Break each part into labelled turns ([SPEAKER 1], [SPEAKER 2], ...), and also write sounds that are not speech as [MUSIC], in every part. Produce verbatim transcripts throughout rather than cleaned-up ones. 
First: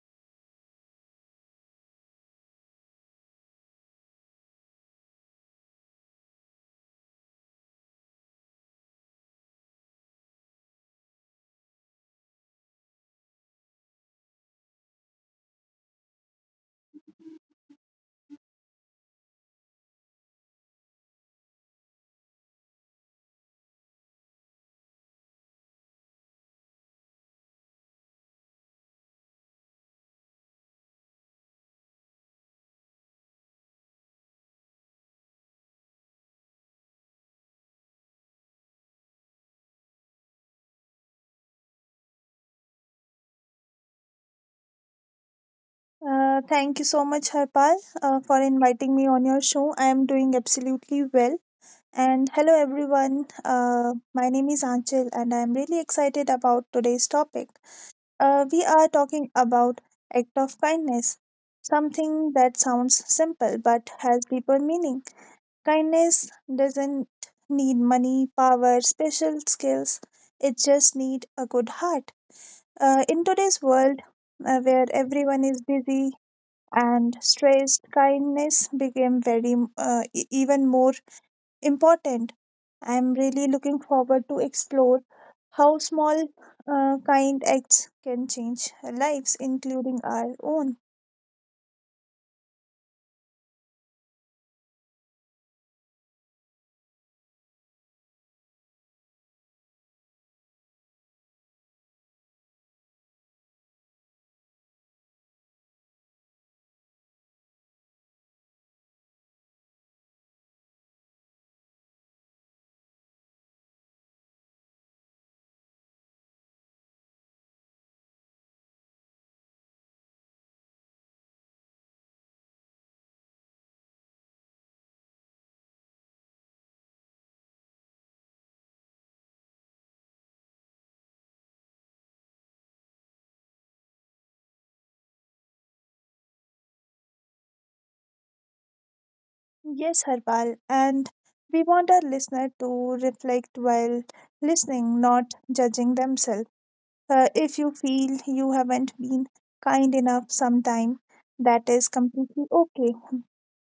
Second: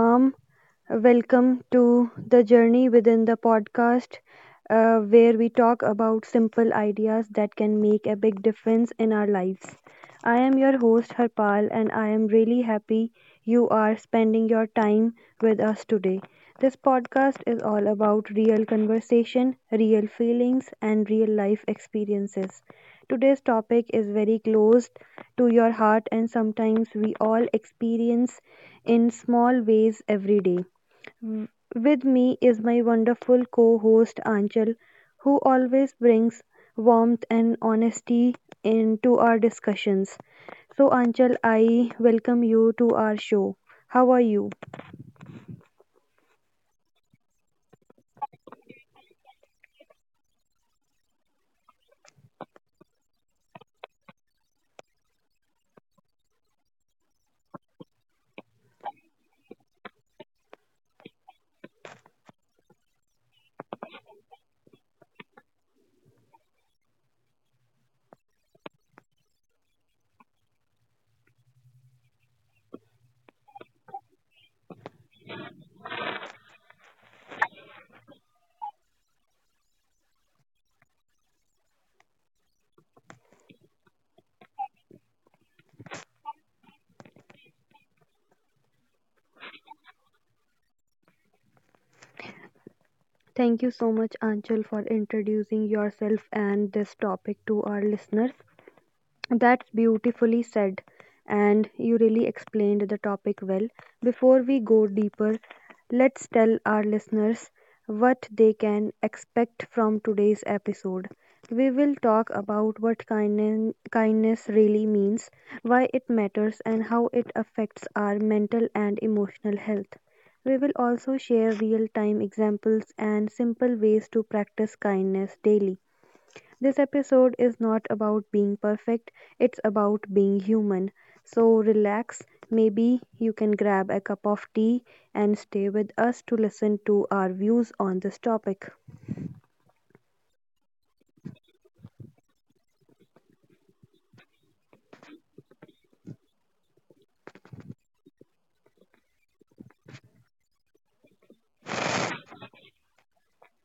[SPEAKER 1] warm welcome to the Journey Within the podcast, uh, where we talk about simple ideas that can make a big difference in our lives. I am your host, Harpal, and I am really happy you are spending your time with us today. This podcast is all about real conversation, real feelings, and real life experiences. Today's topic is very close to your heart, and sometimes we all experience in small ways every day. With me is my wonderful co host Anchal, who always brings warmth and honesty into our discussions. So, Anchal, I welcome you to our show. How are you?
[SPEAKER 2] Uh, thank you so much, Harpal, uh, for inviting me on your show. I am doing absolutely well. And hello, everyone. Uh, my name is Anchal, and I am really excited about today's topic. Uh, we are talking about act of kindness, something that sounds simple but has deeper meaning. Kindness doesn't need money, power, special skills. It just needs a good heart. Uh, in today's world, uh, where everyone is busy and stressed, kindness became very uh, e- even more important. I am really looking forward to explore how small uh, kind acts can change lives, including our own.
[SPEAKER 1] Thank you so much, Anchal, for introducing yourself and this topic to our listeners. That's beautifully said, and you really explained the topic well. Before we go deeper, let's tell our listeners what they can expect from today's episode. We will talk about what kindness, kindness really means, why it matters, and how it affects our mental and emotional health. We will also share real time examples and simple ways to practice kindness daily. This episode is not about being perfect, it's about being human. So relax, maybe you can grab a cup of tea and stay with us to listen to our views on this topic.
[SPEAKER 2] Yes, Harpal, and we want our listener to reflect while listening, not judging themselves. Uh, if you feel you haven't been kind enough sometime, that is completely okay,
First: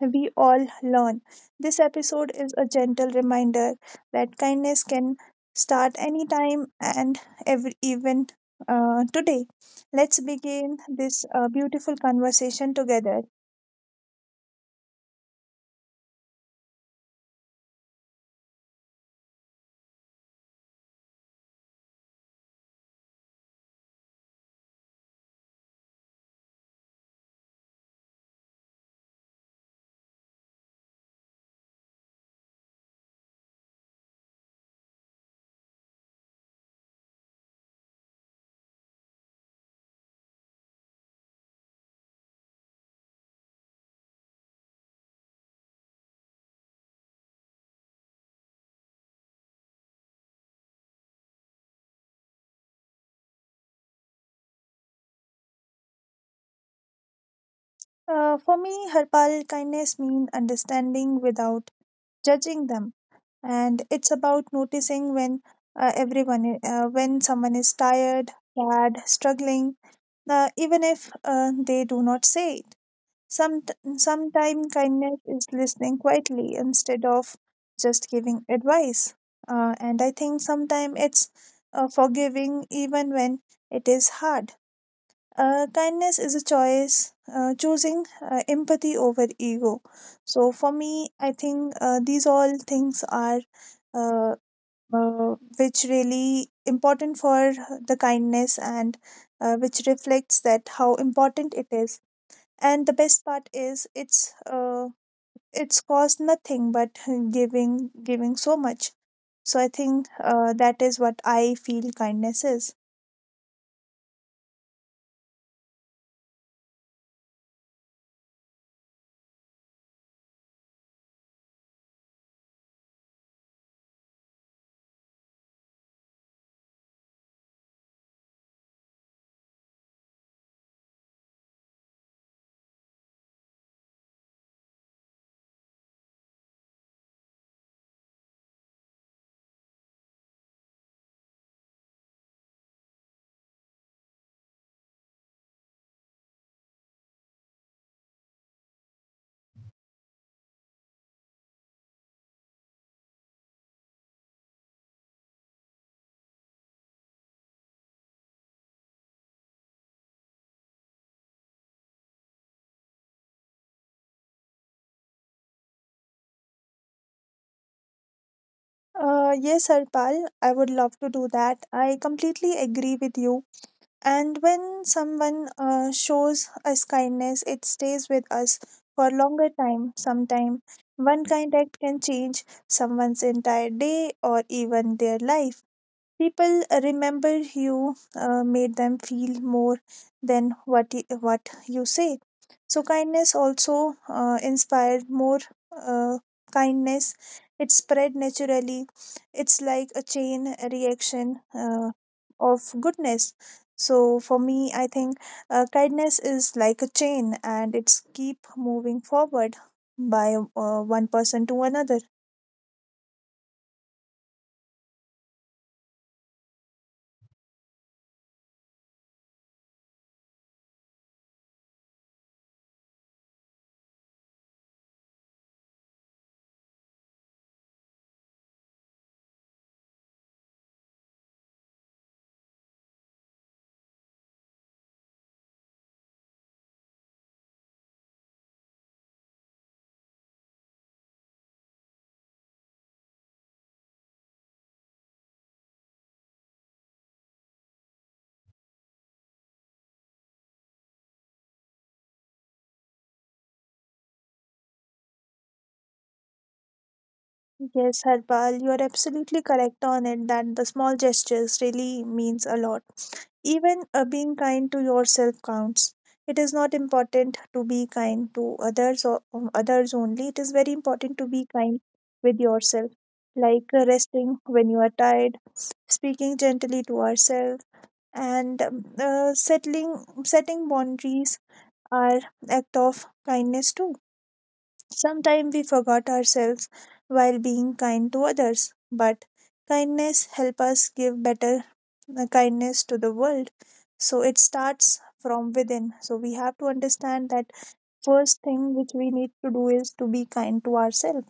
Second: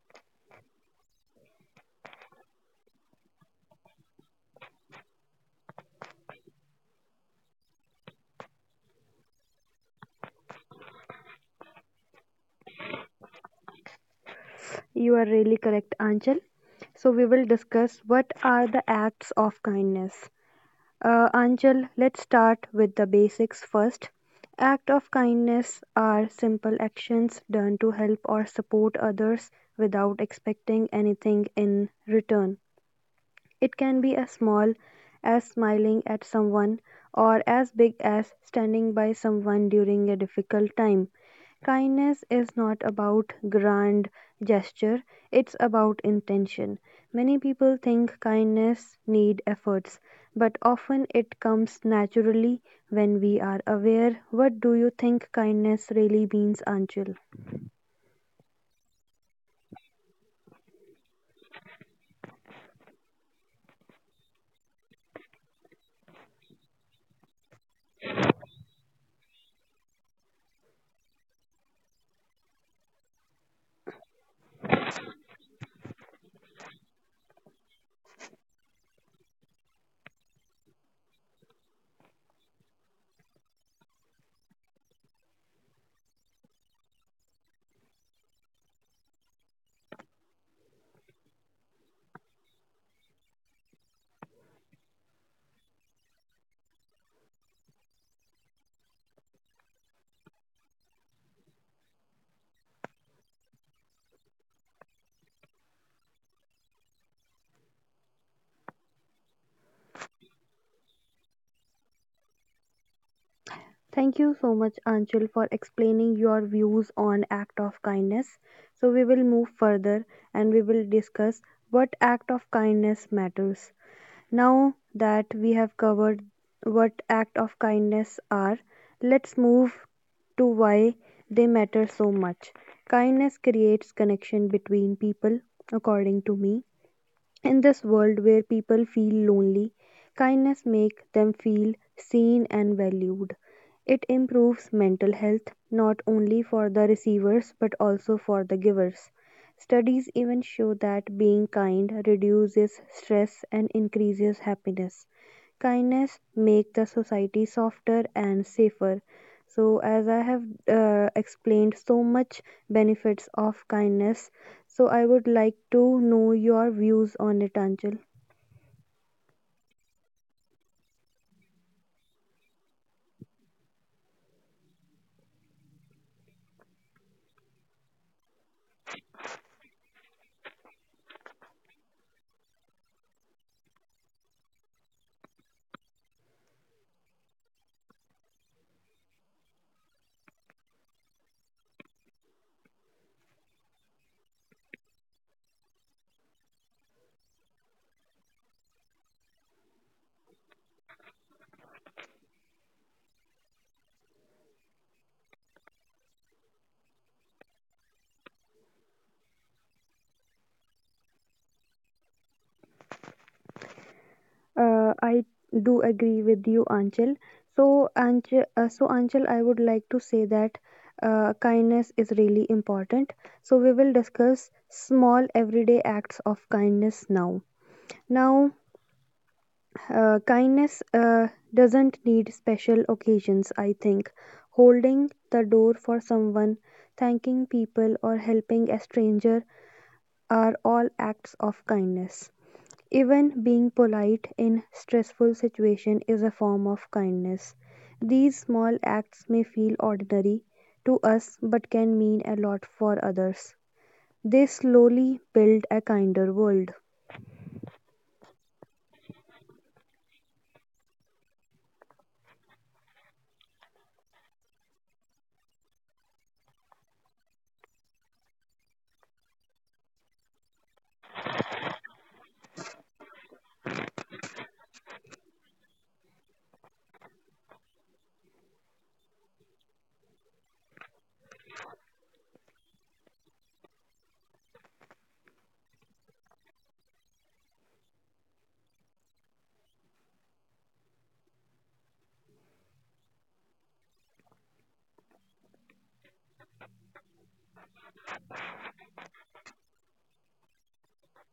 [SPEAKER 2] we all learn. This episode is a gentle reminder that kindness can start anytime and every even, uh, today. Let's begin this uh, beautiful conversation together.
[SPEAKER 1] You are really correct, Anchal. So we will discuss what are the acts of kindness. Uh, Anchal, let's start with the basics first. Act of kindness are simple actions done to help or support others without expecting anything in return. It can be as small as smiling at someone or as big as standing by someone during a difficult time. Kindness is not about grand gesture, it's about intention. Many people think kindness need efforts, but often it comes naturally when we are aware. What do you think kindness really means, Anchal?
[SPEAKER 2] Uh, for me, Harpal, kindness means understanding without judging them, and it's about noticing when, uh, everyone, i- uh, when someone is tired, sad, struggling, uh, even if uh, they do not say it. Some Sometime kindness is listening quietly instead of just giving advice. Uh, and I think sometimes it's uh, forgiving even when it is hard. Uh, kindness is a choice, uh, choosing uh, empathy over ego. So for me, I think uh, these all things are uh, uh, which really important for the kindness and uh, which reflects that how important it is, and the best part is it's uh, it's cost nothing but [LAUGHS] giving giving so much. So I think uh, that is what I feel kindness is.
[SPEAKER 1] Thank you so much, Anchal, for explaining your views on act of kindness. So we will move further and we will discuss what act of kindness matters. Now that we have covered what act of kindness are, let's move to why they matter so much. Kindness creates connection between people, according to me. In this world where people feel lonely, kindness makes them feel seen and valued. It improves mental health not only for the receivers but also for the givers. Studies even show that being kind reduces stress and increases happiness. Kindness makes the society softer and safer. So, as I have uh, explained so much benefits of kindness, so I would like to know your views on it, Anchal.
[SPEAKER 2] Uh, yes Harpal, I would love to do that. I completely agree with you, and when someone uh, shows us kindness, it stays with us for longer time. Sometime one kind act can change someone's entire day or even their life. People uh, remember you uh, made them feel more than what y- what you say. So kindness also uh, inspired more uh, kindness. It spread naturally. It's like a chain reaction uh, of goodness. So for me, I think uh, kindness is like a chain and it's keep moving forward by uh, one person to another.
[SPEAKER 1] Uh, I do agree with you, Anchal. So, Anchal, uh, so Anchal, I would like to say that uh, kindness is really important. So we will discuss small everyday acts of kindness now. Now, uh, kindness uh, doesn't need special occasions. I think holding the door for someone, thanking people, or helping a stranger are all acts of kindness. Even being polite in stressful situation is a form of kindness. These small acts may feel ordinary to us but can mean a lot for others. They slowly build a kinder world.
[SPEAKER 2] Yes, Harpal, you are absolutely correct on it that the small gestures really means a lot. Even uh, being kind to yourself counts. It is not important to be kind to others or um, others only. It is very important to be kind with yourself, like uh, resting when you are tired, speaking gently to ourselves, and um, uh, settling setting boundaries are act of kindness too. Sometimes we forgot ourselves while being kind to others, but kindness helps us give better uh, kindness to the world. So it starts from within. So we have to understand that first thing which we need to do is to be kind to ourselves.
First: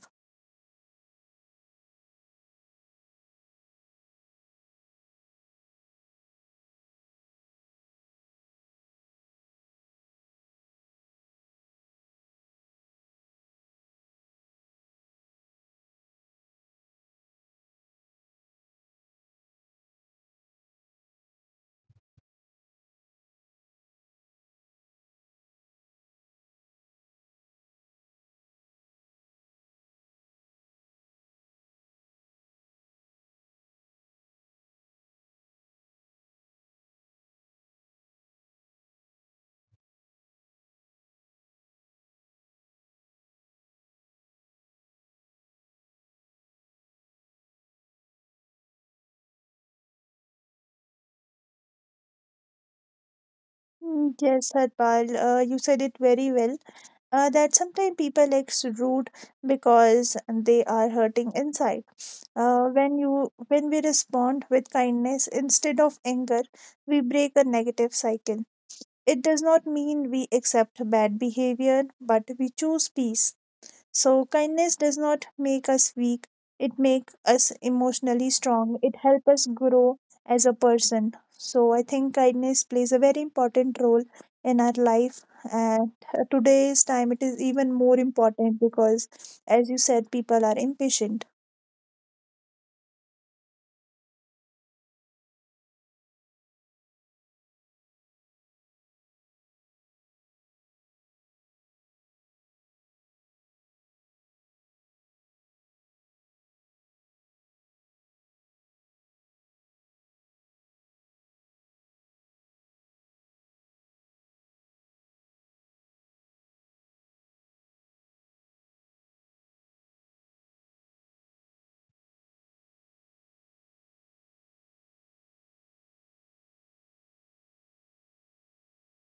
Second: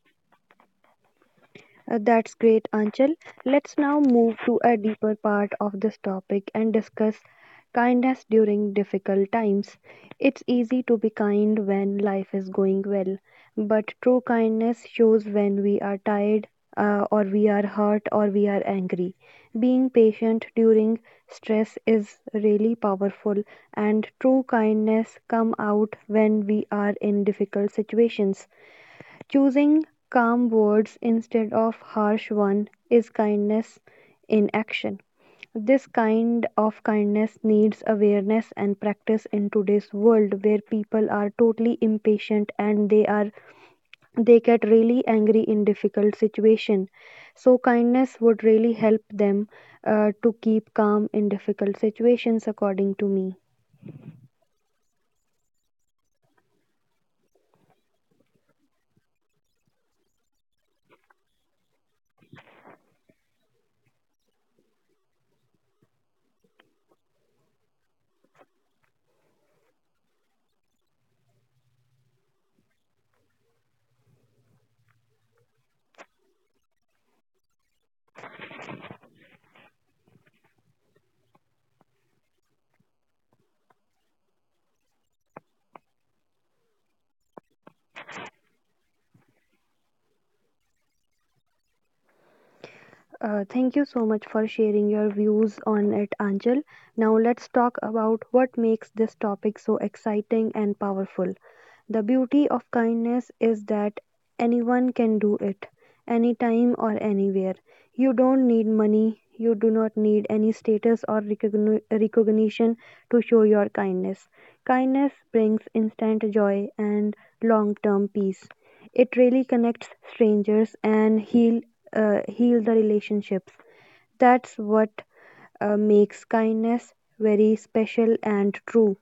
[SPEAKER 1] Uh, that's great, Anchal. Let's now move to a deeper part of this topic and discuss kindness during difficult times. It's easy to be kind when life is going well, but true kindness shows when we are tired, uh, or we are hurt, or we are angry. Being patient during stress is really powerful, and true kindness come out when we are in difficult situations. Choosing calm words instead of harsh one is kindness in action. This kind of kindness needs awareness and practice in today's world where people are totally impatient and they are they get really angry in difficult situation. So kindness would really help them uh, to keep calm in difficult situations according to me.
[SPEAKER 2] Mm, yes, Harpal, uh, you said it very well. Uh, that sometimes people acts rude because they are hurting inside. Uh, when you when we respond with kindness instead of anger, we break a negative cycle. It does not mean we accept bad behavior, but we choose peace. So kindness does not make us weak. It makes us emotionally strong. It helps us grow as a person. So I think kindness plays a very important role in our life. And uh, today's time, it is even more important because, as you said, people are impatient.
[SPEAKER 1] Uh, thank you so much for sharing your views on it, Anjal. Now, let's talk about what makes this topic so exciting and powerful. The beauty of kindness is that anyone can do it, anytime or anywhere. You don't need money, you do not need any status or recogni- recognition to show your kindness. Kindness brings instant joy and long term peace. It really connects strangers and heal uh, heal the relationships. That's what uh, makes kindness very special and true.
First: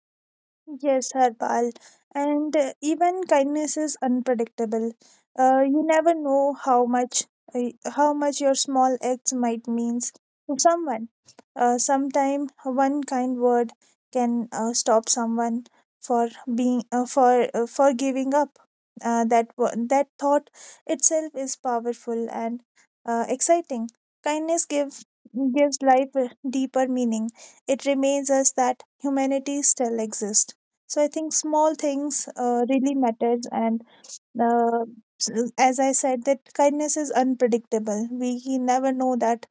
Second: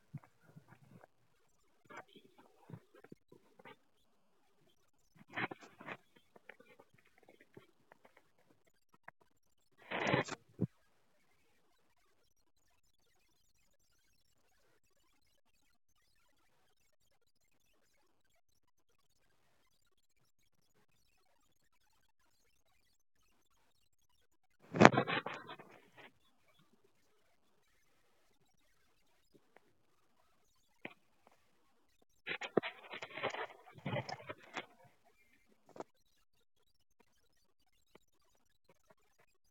[SPEAKER 2] Yes, Harpal. And uh, even kindness is unpredictable. Uh, you never know how much uh, how much your small acts might means to someone. Uh, sometime one kind word can uh, stop someone for being uh, for uh, for giving up. Uh, that wo- that thought itself is powerful and uh, exciting. Kindness gives gives life a deeper meaning. It reminds us that humanity still exists. So I think small things uh, really matters, and uh, s- as I said, that kindness is unpredictable. We never know that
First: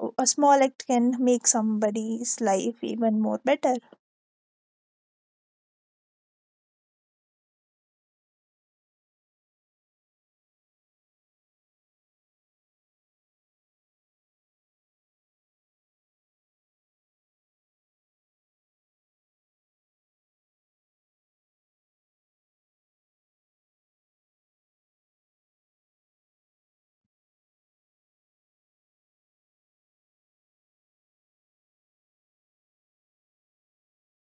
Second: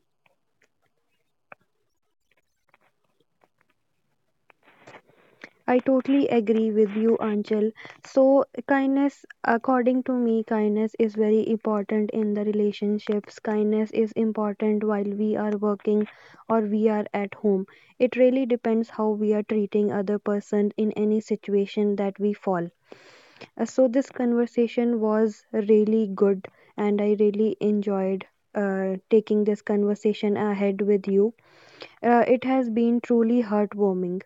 [SPEAKER 2] uh, a small act can make somebody's life even more better.
[SPEAKER 1] I totally agree with you, Anchal. So, kindness, according to me, kindness is very important in the relationships. Kindness is important while we are working or we are at home. It really depends how we are treating other person in any situation that we fall. Uh, so this conversation was really good, and I really enjoyed uh, taking this conversation ahead with you. Uh, it has been truly heartwarming.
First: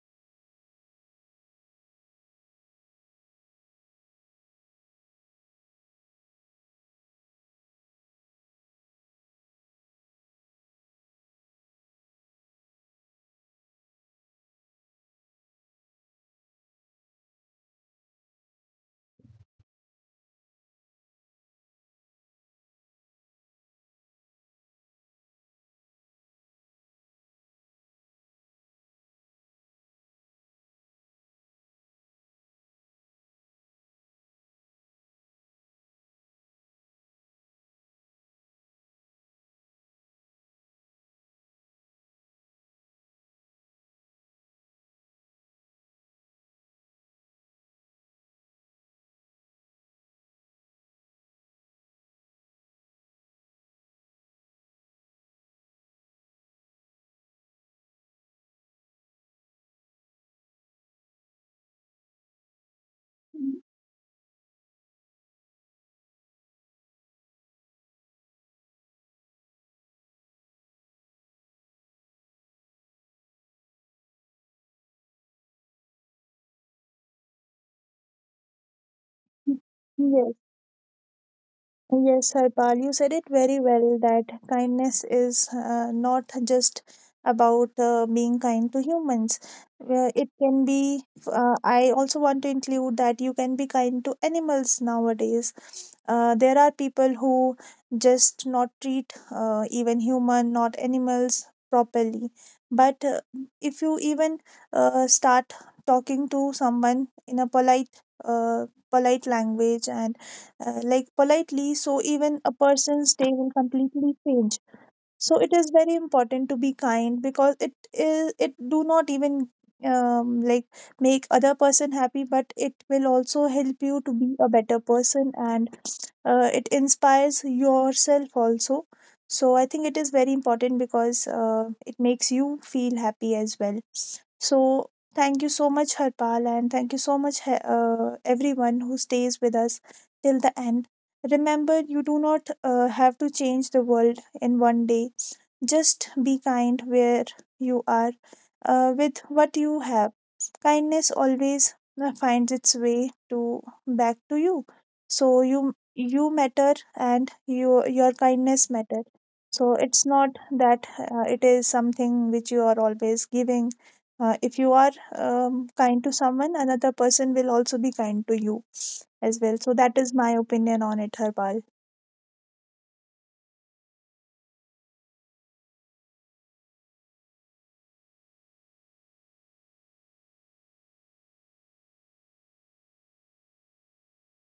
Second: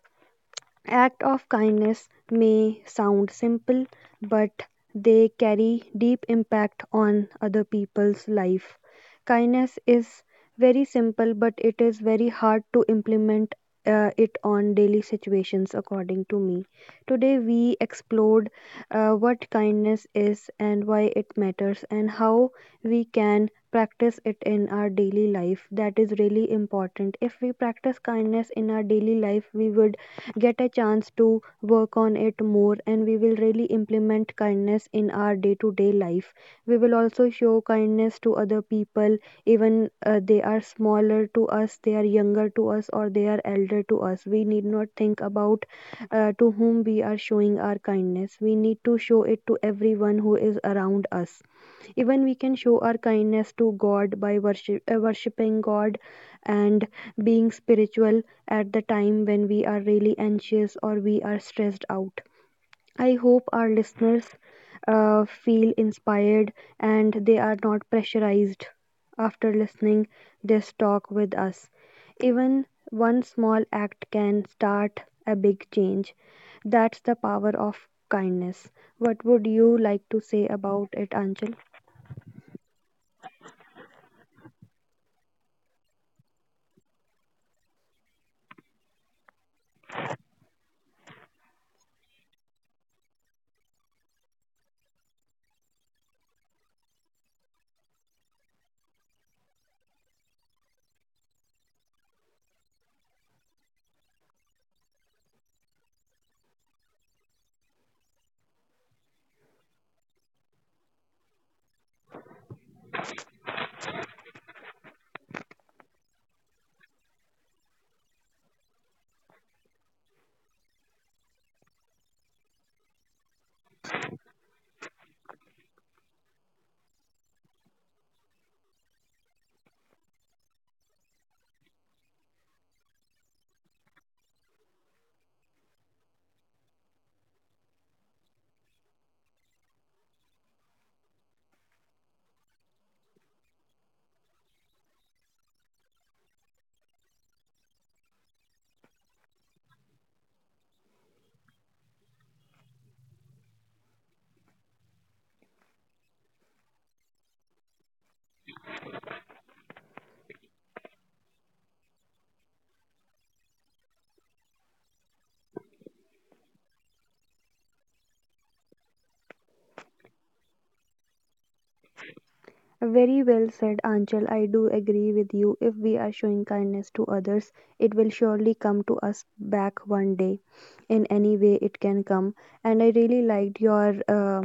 [SPEAKER 1] Act of kindness may sound simple, but they carry deep impact on other people's life. Kindness is very simple, but it is very hard to implement uh, it on daily situations, according to me. Today, we explored uh, what kindness is and why it matters, and how we can practice it in our daily life. That is really important. If we practice kindness in our daily life, we would get a chance to work on it more and we will really implement kindness in our day to day life. We will also show kindness to other people, even uh, they are smaller to us, they are younger to us, or they are elder to us. We need not think about uh, to whom we are showing our kindness. We need to show it to everyone who is around us. Even we can show our kindness to God by worship, uh, worshiping God and being spiritual at the time when we are really anxious or we are stressed out. I hope our listeners uh, feel inspired and they are not pressurized after listening this talk with us. Even one small act can start a big change. That's the power of kindness. What would you like to
[SPEAKER 2] Yes,
[SPEAKER 1] say about it, Anchal?
[SPEAKER 2] Yes, Harpal, you said it very well that kindness is uh, not just about uh, being kind to humans. Uh, it can be, uh, I also want to include that you can be kind to animals nowadays. Uh, there are people who just not treat uh, even human, not animals properly. But uh, if you even uh, start talking to someone in a polite, uh, polite language and uh, like politely, so even a person's day will completely change. So it is very important to be kind because it is it do not even um, like make other person happy, but it will also help you to be a better person, and uh, it inspires yourself also. So I think it is very important because uh, it makes you feel happy as well. So, thank you so much, Harpal, and thank you so much, he- uh, everyone who stays with us till the end. Remember, you do not uh, have to change the world in one day. Just be kind where you are uh, with what you have. Kindness always uh, finds its way to back to you. So you you matter and you, your kindness matter. So it's not that uh, it is something which you are always giving. Uh, if you are um, kind to someone, another person will also be kind to you as well. So that is my opinion on it, Harpal.
[SPEAKER 1] Very well said, Anchal. I do agree with you. If we are showing kindness to others, it will surely come to us back one day in any way it can come. And I really liked your uh,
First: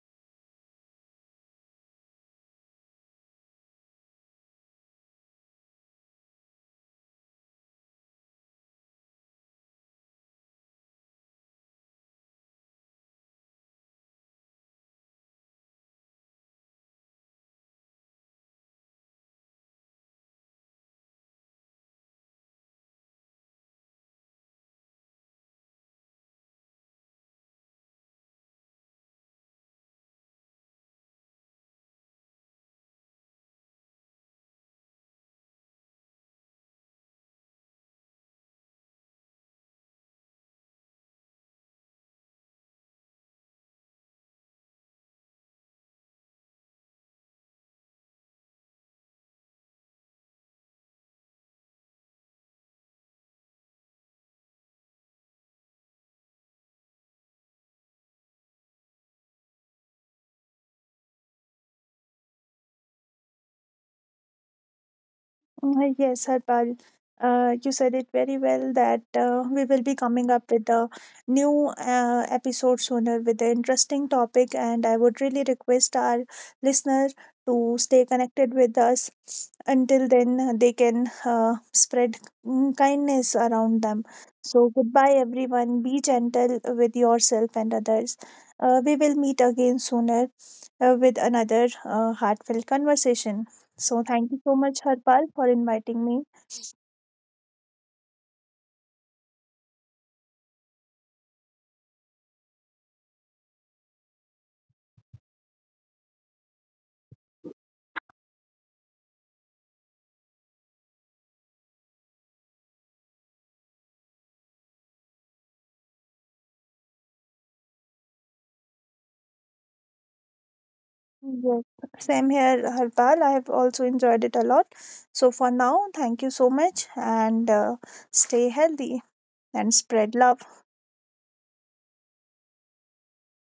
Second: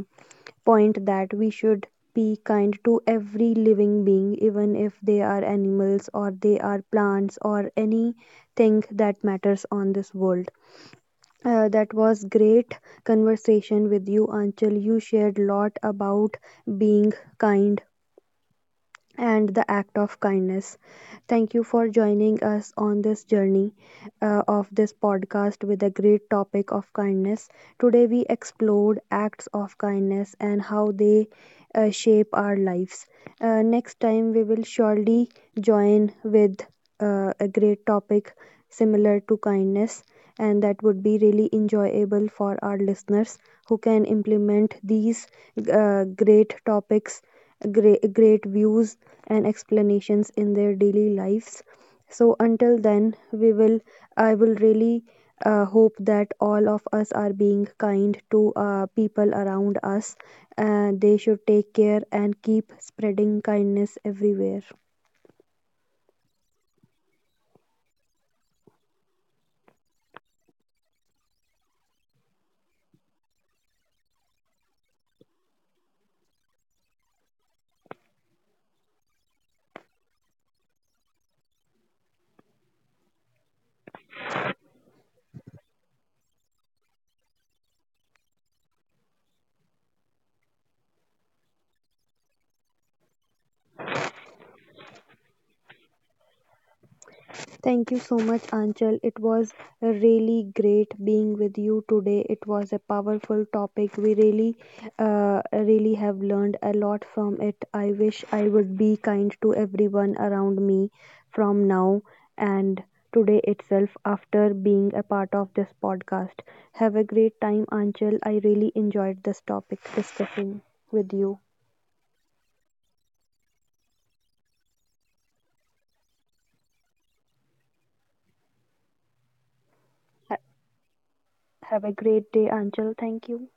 [SPEAKER 1] point that we should be kind to every living being, even if they are animals or they are plants or anything that matters on this world. Uh, that was great conversation with you, Anchal. You shared lot about being kind and the act of kindness. Thank you for joining us on this journey uh, of this podcast with a great topic of kindness. Today, we explored acts of kindness and how they uh, shape our lives. Uh, next time, we will surely join with uh, a great topic similar to kindness, and that would be really enjoyable for our listeners who can implement these uh, great topics, great, great views, and explanations in their daily lives. So, until then, we will, I will really uh, hope that all of us are being kind to uh, people around us. Uh, they should take care and keep spreading kindness everywhere.
[SPEAKER 2] Uh, Yes, Harpal, uh, you said it very well that uh, we will be coming up with a new uh, episode sooner with an interesting topic, and I would really request our listener to stay connected with us. Until then, they can uh, spread mm, kindness around them. So, goodbye, everyone. Be gentle with yourself and others. Uh, we will meet again sooner uh, with another uh, heartfelt conversation. So thank you so much, Harpal, for inviting me.
[SPEAKER 1] Thank you so much, Anchal. It was really great being with you today. It was a powerful topic. We really, uh, really have learned a lot from it. I wish I would be kind to everyone around me from now and today itself after being a part of this podcast. Have a great time, Anchal. I really enjoyed this topic discussing with you.
[SPEAKER 2] Yes. Same here, Harpal. I have also enjoyed it a lot. So for now, thank you so much and uh, stay healthy and spread love.
[SPEAKER 1] Ha- Have a great day, Anchal. Thank you.